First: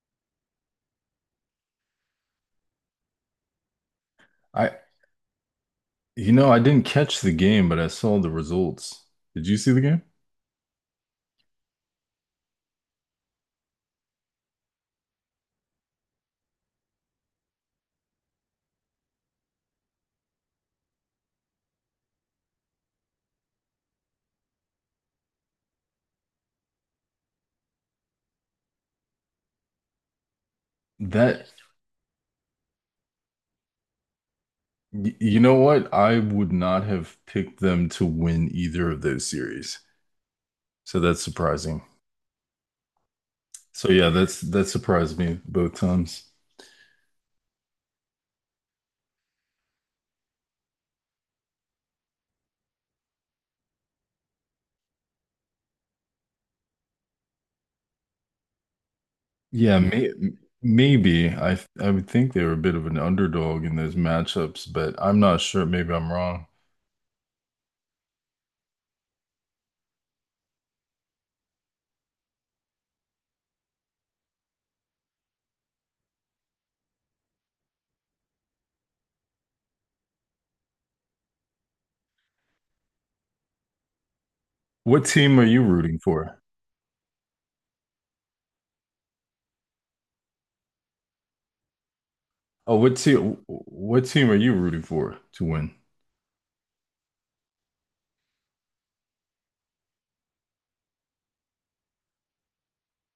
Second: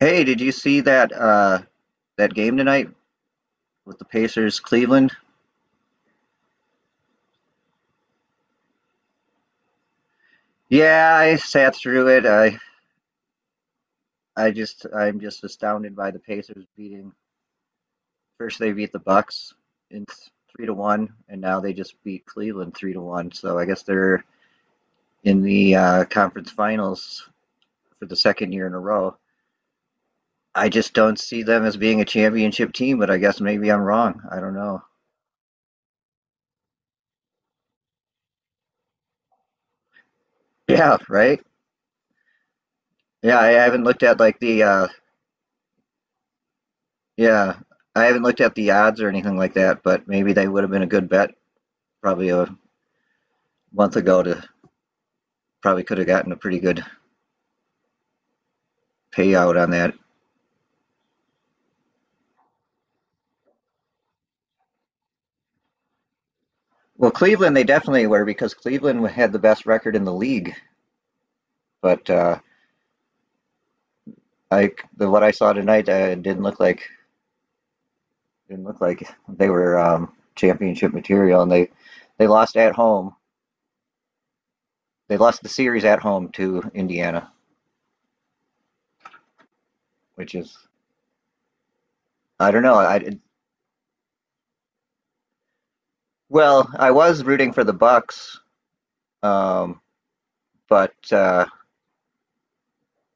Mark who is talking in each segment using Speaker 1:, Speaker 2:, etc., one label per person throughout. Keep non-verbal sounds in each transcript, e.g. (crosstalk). Speaker 1: Hey, did you see that that game tonight with the Pacers
Speaker 2: I,
Speaker 1: Cleveland?
Speaker 2: you know, I didn't catch the game, but I saw the results. Did you see the game?
Speaker 1: Yeah, I sat through it. I'm just astounded by the Pacers beating. First they beat the Bucks in 3-1, and now they just beat Cleveland 3-1. So I guess they're in the conference finals for the second year in a row. I just don't see
Speaker 2: That,
Speaker 1: them as being a championship team, but I guess maybe I'm wrong. I don't know.
Speaker 2: you know what? I would not have picked them to win either of those series.
Speaker 1: Yeah,
Speaker 2: So that's
Speaker 1: right?
Speaker 2: surprising.
Speaker 1: Yeah, I haven't
Speaker 2: So
Speaker 1: looked
Speaker 2: yeah,
Speaker 1: at like
Speaker 2: that's
Speaker 1: the
Speaker 2: that
Speaker 1: uh
Speaker 2: surprised me both times.
Speaker 1: Yeah, I haven't looked up the odds or anything like that, but maybe they would have been a good bet, probably a month ago, to probably could have gotten a pretty good payout on
Speaker 2: Yeah,
Speaker 1: that.
Speaker 2: maybe I would think they were a bit of an underdog in those matchups, but I'm not sure. Maybe I'm wrong.
Speaker 1: Well, Cleveland they definitely were because Cleveland had the best record in the league, but I the what I saw tonight didn't look like they were championship material, and they lost at home.
Speaker 2: What
Speaker 1: They
Speaker 2: team
Speaker 1: lost
Speaker 2: are
Speaker 1: the
Speaker 2: you
Speaker 1: series
Speaker 2: rooting
Speaker 1: at home
Speaker 2: for?
Speaker 1: to Indiana, which is, I don't know.
Speaker 2: Oh, what
Speaker 1: I
Speaker 2: team? What team are you rooting for to win?
Speaker 1: well, I was rooting for the Bucks, um, but.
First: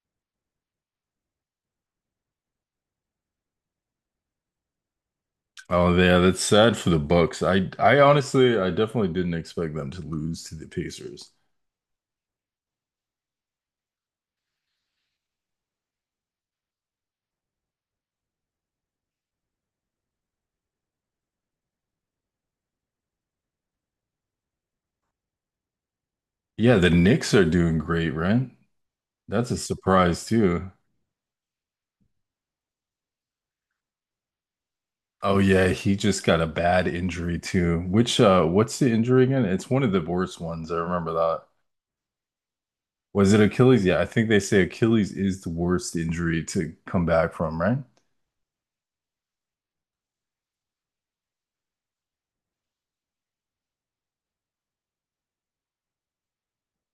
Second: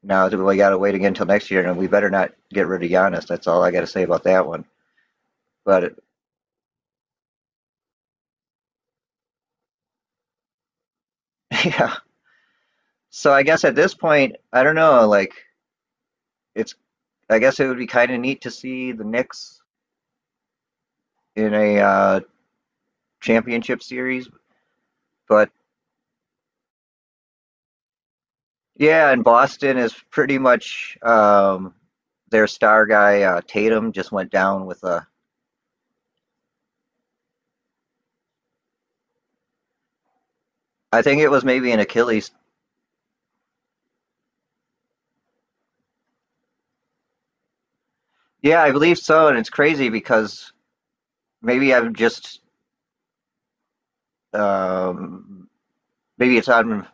Speaker 1: Now we got to wait again until next year, and we better not get rid of Giannis. That's all I got to say about that one.
Speaker 2: Oh
Speaker 1: But
Speaker 2: yeah, that's sad for the Bucks. I honestly I definitely didn't expect them to lose to the Pacers.
Speaker 1: (laughs) yeah, so I guess at this point, I don't know. Like, it's, I guess it would be kind of neat to see the Knicks in a championship series. But
Speaker 2: Yeah, the Knicks are doing great, right?
Speaker 1: yeah, and
Speaker 2: That's a
Speaker 1: Boston is
Speaker 2: surprise
Speaker 1: pretty
Speaker 2: too.
Speaker 1: much their star guy Tatum just went down with a.
Speaker 2: Oh yeah, he just got a bad injury too. Which what's the injury again? It's one of the worst ones. I
Speaker 1: I
Speaker 2: remember
Speaker 1: think it
Speaker 2: that.
Speaker 1: was maybe an Achilles.
Speaker 2: Was it Achilles? Yeah, I think they say Achilles is the worst injury to come back from, right?
Speaker 1: Yeah, I believe so, and it's crazy because maybe I'm just um, maybe it's on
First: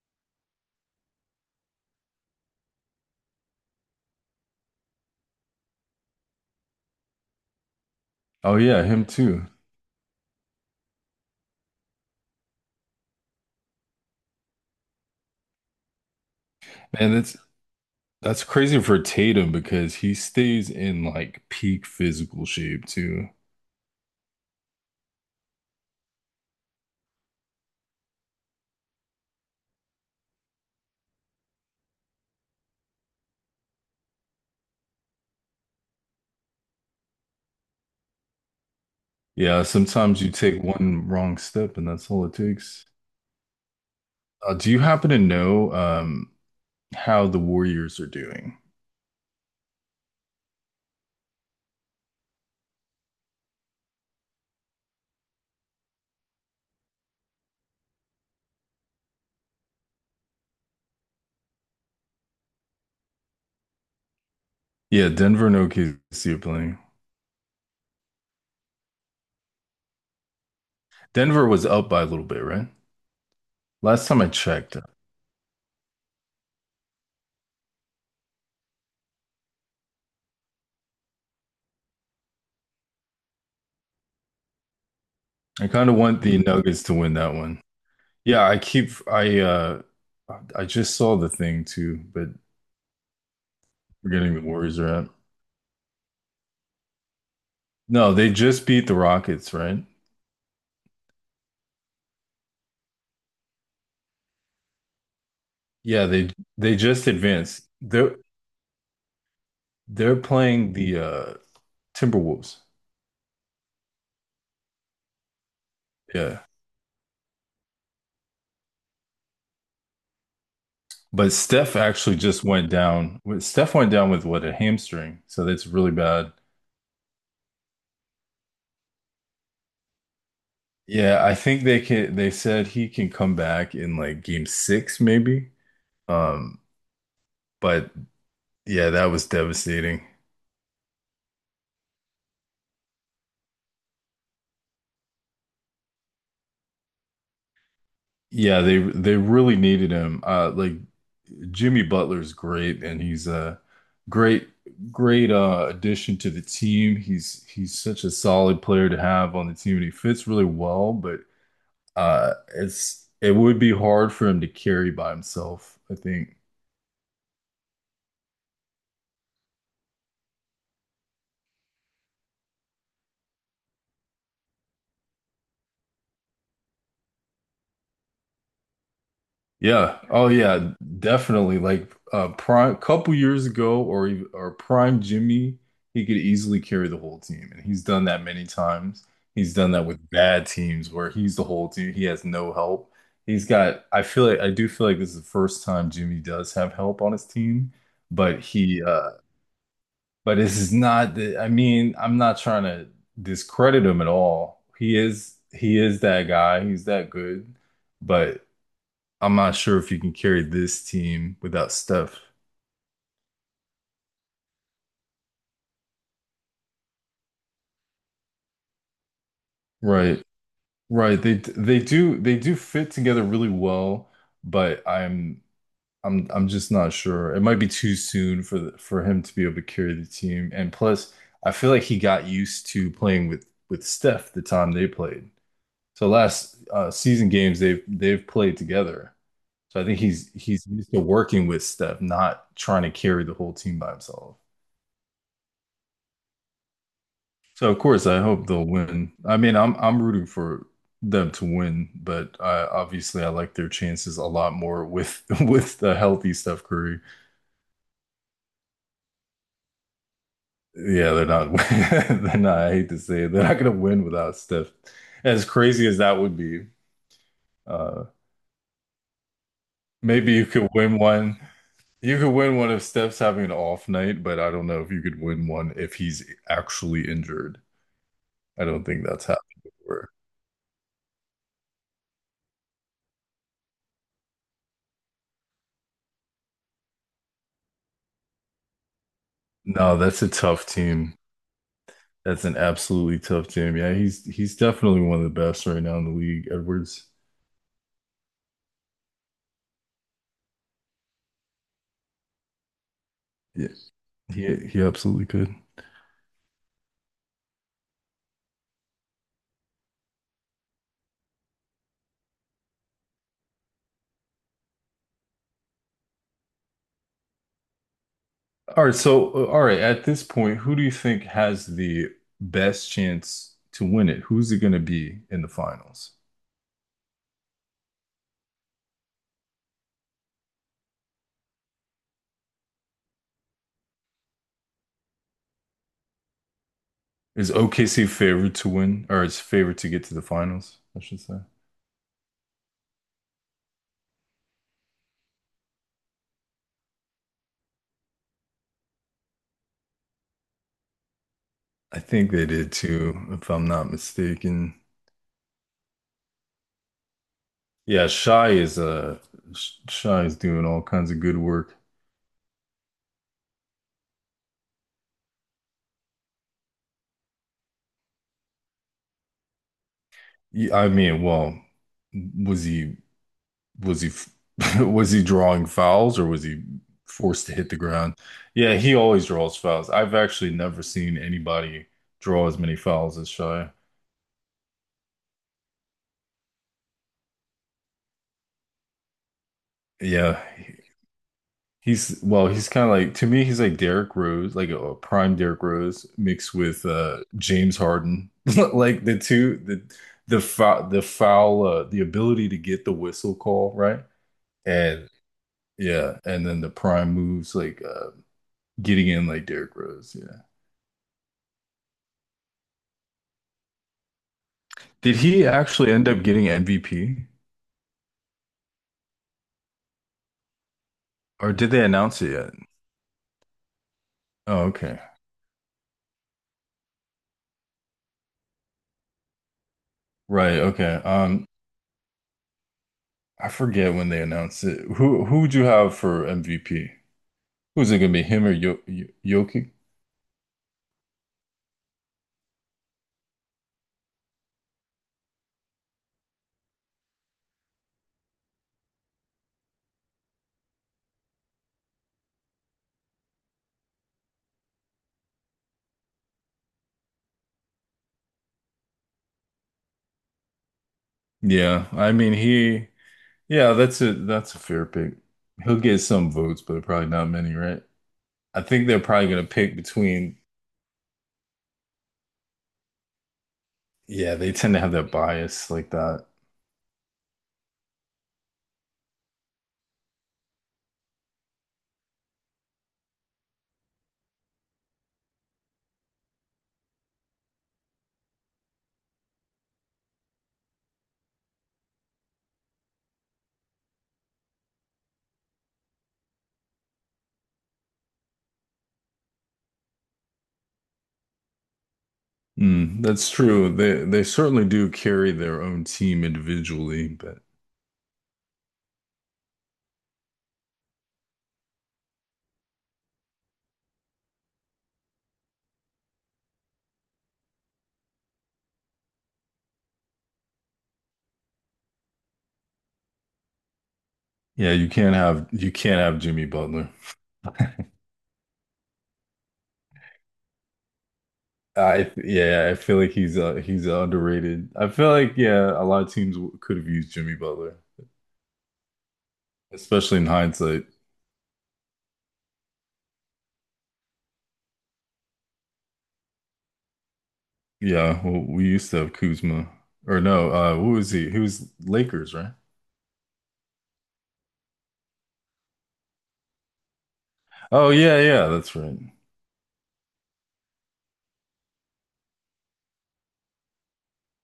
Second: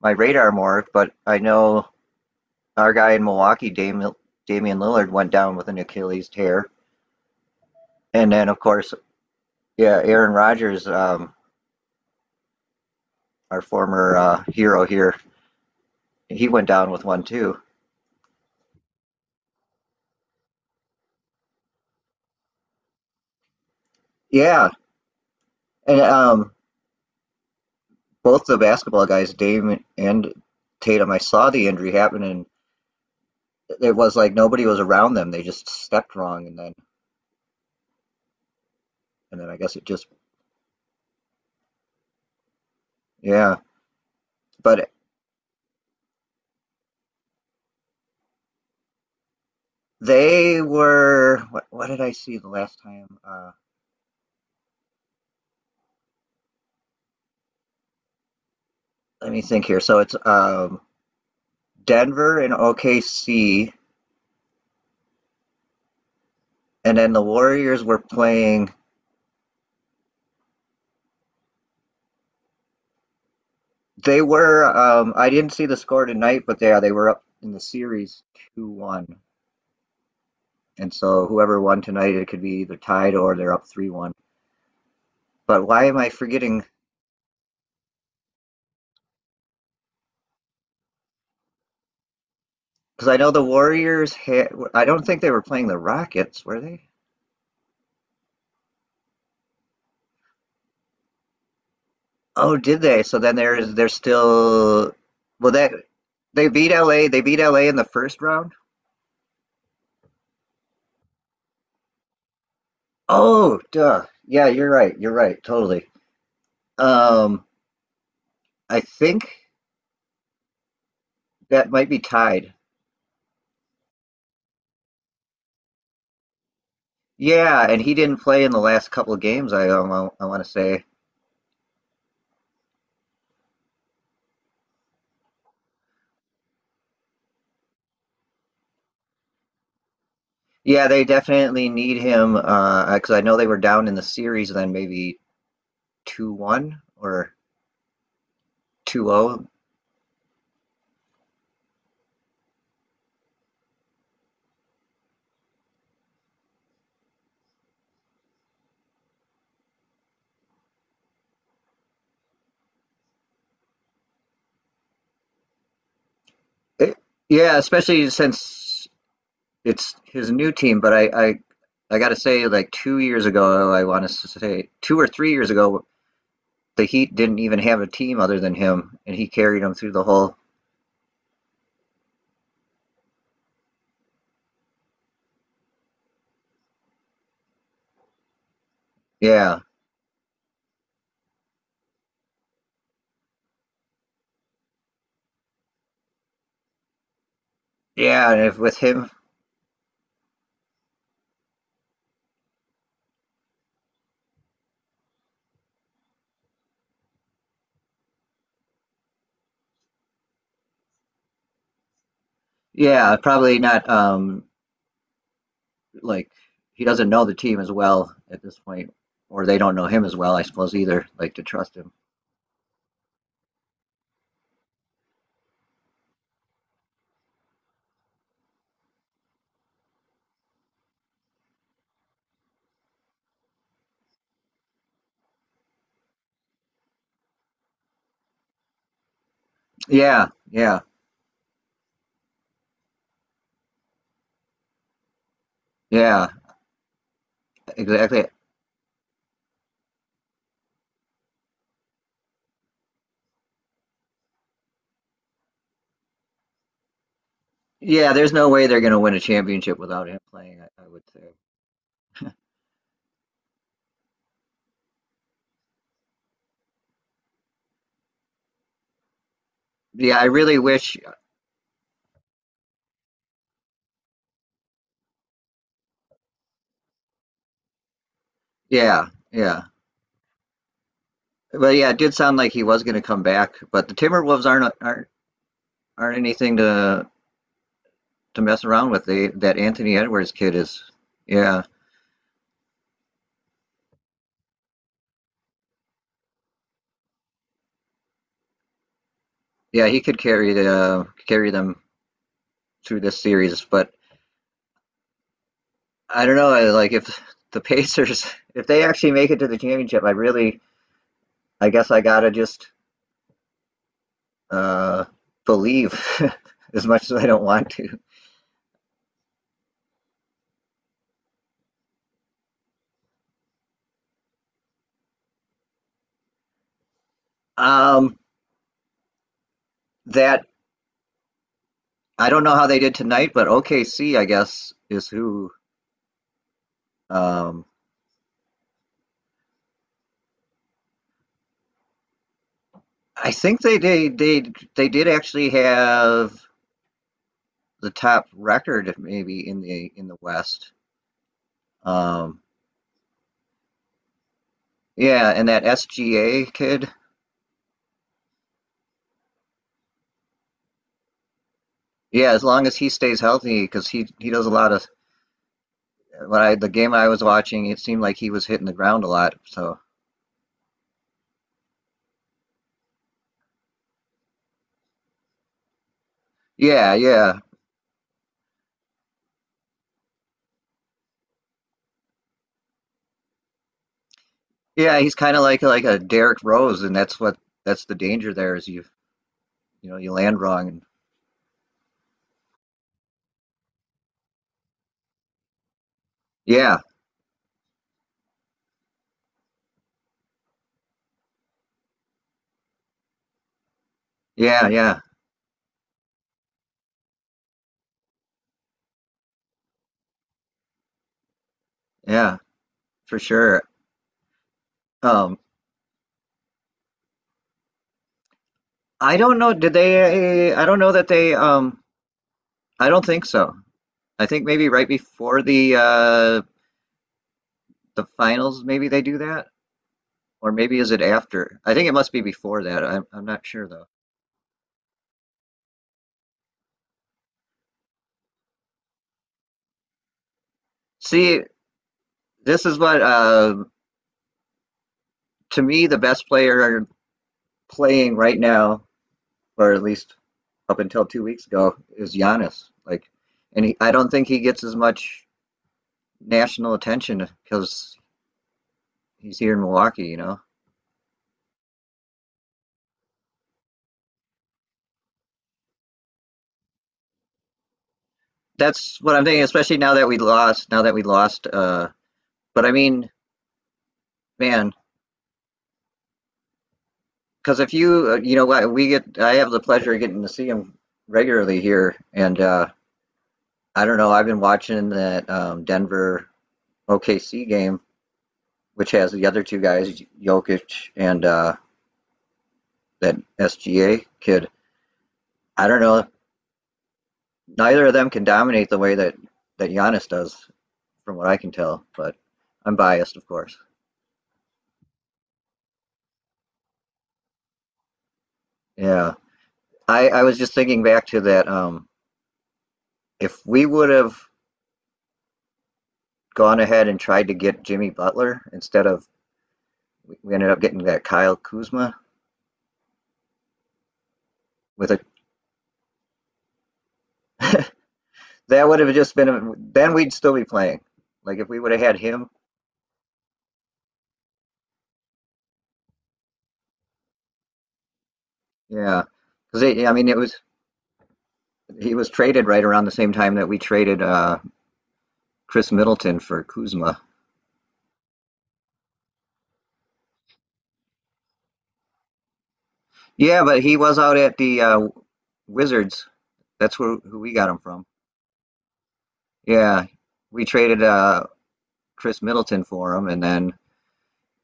Speaker 1: my radar more, but I know our guy in Milwaukee, Damian Lillard, went down with an Achilles tear. And then,
Speaker 2: Oh
Speaker 1: of
Speaker 2: yeah,
Speaker 1: course,
Speaker 2: him too.
Speaker 1: yeah, Aaron Rodgers, our former hero here, he went down with
Speaker 2: And
Speaker 1: one
Speaker 2: that's
Speaker 1: too.
Speaker 2: that's crazy for Tatum because he stays in like peak physical shape too.
Speaker 1: Yeah, and both the basketball guys, Dame and Tatum, I saw the injury happen, and it was like nobody was around them. They just stepped wrong, and then I
Speaker 2: Yeah,
Speaker 1: guess it just
Speaker 2: sometimes you take one wrong step and that's all it takes.
Speaker 1: yeah.
Speaker 2: Do you
Speaker 1: But
Speaker 2: happen to know how the Warriors are doing?
Speaker 1: they were what? What did I see the last time? Let me think here. So it's Denver and OKC,
Speaker 2: Yeah, Denver and OKC are playing.
Speaker 1: and then the Warriors were playing.
Speaker 2: Denver was up by a little bit, right? Last time
Speaker 1: They
Speaker 2: I
Speaker 1: were.
Speaker 2: checked,
Speaker 1: I didn't see the score tonight, but yeah, they were up in the series 2-1, and so whoever won tonight, it could be either tied or they're up 3-1. But
Speaker 2: I
Speaker 1: why
Speaker 2: kind of
Speaker 1: am I
Speaker 2: want the
Speaker 1: forgetting?
Speaker 2: Nuggets to win that one. Yeah, I keep I just saw the thing too, but
Speaker 1: Because I know the Warriors
Speaker 2: forgetting the
Speaker 1: had,
Speaker 2: Warriors
Speaker 1: I
Speaker 2: are
Speaker 1: don't
Speaker 2: up.
Speaker 1: think they were playing the Rockets, were they?
Speaker 2: No, they just beat the Rockets, right?
Speaker 1: Oh, did they? So then there's they're still. Well, that
Speaker 2: Yeah, they
Speaker 1: they beat
Speaker 2: they just
Speaker 1: LA. They beat LA
Speaker 2: advanced.
Speaker 1: in the
Speaker 2: They're
Speaker 1: first round.
Speaker 2: they're playing the Timberwolves.
Speaker 1: Oh, duh. Yeah, you're right. You're right. Totally.
Speaker 2: Yeah.
Speaker 1: Um, I think
Speaker 2: But
Speaker 1: that
Speaker 2: Steph
Speaker 1: might be
Speaker 2: actually just
Speaker 1: tied.
Speaker 2: went down. Steph went down with what, a hamstring. So that's really bad.
Speaker 1: Yeah, and he didn't play in the last couple of games. I want to say.
Speaker 2: Yeah, I think they said he can come back in like game six, maybe. Um, but yeah, that was devastating.
Speaker 1: Yeah, they definitely need him because I know they were down in the series, then maybe 2-1 or
Speaker 2: Yeah, they
Speaker 1: two
Speaker 2: they
Speaker 1: zero.
Speaker 2: really needed him. Like Jimmy Butler's great and he's a great great addition to the team. He's such a solid player to have on the team and he fits really well, but it would be hard for him to carry by himself, I think.
Speaker 1: Yeah, especially since it's his new team. But I gotta say, like 2 years ago, I want to say 2 or 3 years ago, the Heat didn't even have a team other than him, and he carried them through
Speaker 2: Yeah.
Speaker 1: the
Speaker 2: Oh
Speaker 1: whole.
Speaker 2: yeah, definitely. Like prime couple years ago or prime Jimmy, he could easily carry the whole team and he's done that many times. He's
Speaker 1: Yeah,
Speaker 2: done that with bad teams where he's the whole team. He has no help. He's got I feel like I do feel like this is the first time Jimmy does have help on his team,
Speaker 1: yeah,
Speaker 2: but
Speaker 1: and if with
Speaker 2: he
Speaker 1: him.
Speaker 2: uh but this is not the, I mean, I'm not trying to discredit him at all. He is that guy. He's that good. But I'm not sure if you can carry this team without Steph.
Speaker 1: Yeah, probably not. Like, he doesn't know the team as well at this point, or they don't know him as
Speaker 2: Right.
Speaker 1: well, I suppose either.
Speaker 2: Right.
Speaker 1: Like,
Speaker 2: They
Speaker 1: to trust
Speaker 2: they
Speaker 1: him.
Speaker 2: do they do fit together really well, but I'm just not sure. It might be too soon for for him to be able to carry the team. And plus, I feel like he got used to playing with Steph the time they played. So last season games they've played together. So I think
Speaker 1: Yeah,
Speaker 2: he's
Speaker 1: yeah,
Speaker 2: used to working with Steph, not trying to carry the whole team by himself.
Speaker 1: yeah,
Speaker 2: So of course I
Speaker 1: exactly.
Speaker 2: hope they'll win. I'm rooting for them to win, but obviously I like their chances a lot more with (laughs) with the healthy Steph Curry.
Speaker 1: Yeah, there's no way they're going to win a championship without him playing. I would
Speaker 2: Yeah, they're
Speaker 1: say.
Speaker 2: not (laughs) they're not. I hate to say it, they're not going to win without Steph. As crazy as that would be, uh,
Speaker 1: Yeah, I
Speaker 2: maybe
Speaker 1: really wish.
Speaker 2: you could win one if Steph's having an off night, but I don't know if you could win one if he's actually injured. I don't think
Speaker 1: Yeah,
Speaker 2: that's happened
Speaker 1: yeah,
Speaker 2: before.
Speaker 1: but yeah, it did sound like he was going to come back. But the Timberwolves aren't anything to mess around with. They, that
Speaker 2: No,
Speaker 1: Anthony
Speaker 2: that's a
Speaker 1: Edwards kid
Speaker 2: tough
Speaker 1: is.
Speaker 2: team.
Speaker 1: Yeah,
Speaker 2: That's an absolutely tough team. Yeah, he's definitely one of the best right now in the league, Edwards.
Speaker 1: yeah, he could carry them through this series,
Speaker 2: Yeah,
Speaker 1: but
Speaker 2: he absolutely could.
Speaker 1: I don't know. Like, if the (laughs) Pacers, if they actually make it to the championship, I really, I guess I gotta just uh, believe, (laughs) as much as I don't want to.
Speaker 2: All right, so at this point, who do you think has the best chance to win it? Who's it going to be in the finals?
Speaker 1: Um, that I don't know how they did tonight, but OKC, I guess, is who.
Speaker 2: Is
Speaker 1: Um,
Speaker 2: OKC favored to win, or is favored to get to the finals, I should say?
Speaker 1: I think they did actually have the top record maybe in the West.
Speaker 2: I think
Speaker 1: Um,
Speaker 2: they did too, if I'm not mistaken.
Speaker 1: yeah, and that SGA kid.
Speaker 2: Yeah, Shy is doing all kinds of good work.
Speaker 1: Yeah, as long as he stays healthy, because he does a lot of. When I the game I was watching, it seemed like he was hitting the ground a lot. So
Speaker 2: I mean, well, was he? was he f- (laughs) was he drawing fouls or was he
Speaker 1: yeah, yeah,
Speaker 2: forced to hit the ground? Yeah, he always draws fouls. I've actually never seen anybody draw as many fouls as Shai.
Speaker 1: yeah. He's kind of like a Derrick Rose, and that's the danger there is, you land
Speaker 2: Yeah,
Speaker 1: wrong. And
Speaker 2: he's well, he's kind of like to me, he's like Derrick Rose, like a prime Derrick Rose mixed
Speaker 1: yeah,
Speaker 2: with James Harden. (laughs) Like the the foul the ability to get the whistle call, right?
Speaker 1: yeah, yeah,
Speaker 2: And yeah, and then the prime moves like getting in like Derrick Rose. Yeah.
Speaker 1: yeah, for sure.
Speaker 2: Did
Speaker 1: Um,
Speaker 2: he actually end up getting MVP?
Speaker 1: I don't know. Did they? I don't know that they.
Speaker 2: Or did they announce it yet?
Speaker 1: I don't think so. I think
Speaker 2: Oh,
Speaker 1: maybe right
Speaker 2: okay.
Speaker 1: before the finals, maybe they do that, or
Speaker 2: Right,
Speaker 1: maybe is
Speaker 2: okay.
Speaker 1: it after? I think it must be before that. I'm not
Speaker 2: I
Speaker 1: sure though.
Speaker 2: forget when they announced it. Who would you have for MVP? Who's it gonna be? Him or Jokic?
Speaker 1: See, this is what to me, the best player playing right now, or at least up until 2 weeks ago, is Giannis. Like, and he, I don't think he gets as much national attention because he's here in Milwaukee. You know,
Speaker 2: Yeah, I mean he yeah, that's a fair pick. He'll get some votes, but probably not many, right? I think
Speaker 1: that's
Speaker 2: they're
Speaker 1: what I'm
Speaker 2: probably
Speaker 1: thinking.
Speaker 2: gonna pick
Speaker 1: Especially now that we
Speaker 2: between
Speaker 1: lost, now that we lost. But I mean,
Speaker 2: yeah, they
Speaker 1: man,
Speaker 2: tend to have that bias like that.
Speaker 1: because if you, what we get, I have the pleasure of getting to see him regularly here, and I don't know. I've been watching that Denver OKC game, which has the other two guys, Jokic and. That SGA kid. I don't know. Neither of them can dominate the way that Giannis does, from what I can tell. But I'm
Speaker 2: Mm,
Speaker 1: biased, of
Speaker 2: that's
Speaker 1: course.
Speaker 2: true. They certainly do carry their own team individually, but
Speaker 1: Yeah, I was just thinking back to that. If we would have gone ahead and tried to get Jimmy Butler, instead of, we ended up getting that Kyle Kuzma
Speaker 2: yeah,
Speaker 1: with a
Speaker 2: you can't have Jimmy Butler.
Speaker 1: (laughs) that would have just been a, then we'd still be playing. Like, if we would have had
Speaker 2: I
Speaker 1: him,
Speaker 2: Yeah, I feel like he's underrated. I feel like yeah, a lot of teams could have used Jimmy Butler,
Speaker 1: yeah, because I mean it
Speaker 2: especially in
Speaker 1: was
Speaker 2: hindsight.
Speaker 1: he was traded right around the same time that we traded Chris Middleton for Kuzma.
Speaker 2: Yeah, well, we used to have Kuzma, or no, who was he? He was Lakers, right?
Speaker 1: Yeah, but he was out at the Wizards. That's where who we got him from.
Speaker 2: Oh yeah, yeah, that's right.
Speaker 1: Yeah, we traded Chris Middleton for him, and then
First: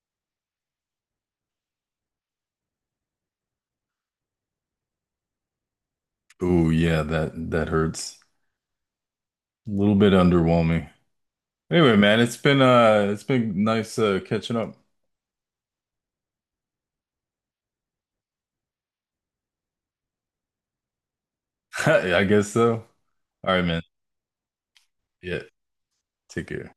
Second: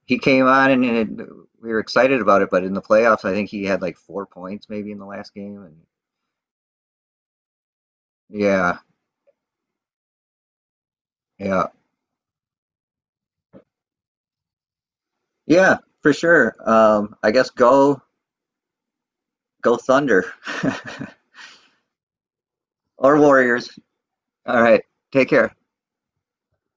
Speaker 1: he came on, and, it, we were excited about it. But in the playoffs, I think he had like 4 points maybe in the last game. And
Speaker 2: Oh yeah, that that hurts.
Speaker 1: yeah,
Speaker 2: A little bit underwhelming.
Speaker 1: yeah,
Speaker 2: Anyway, man, it's been nice catching up.
Speaker 1: yeah, for sure. I guess go Thunder (laughs)
Speaker 2: (laughs) I guess so.
Speaker 1: or
Speaker 2: All right,
Speaker 1: Warriors.
Speaker 2: man.
Speaker 1: All right, take
Speaker 2: Yeah,
Speaker 1: care.
Speaker 2: take care.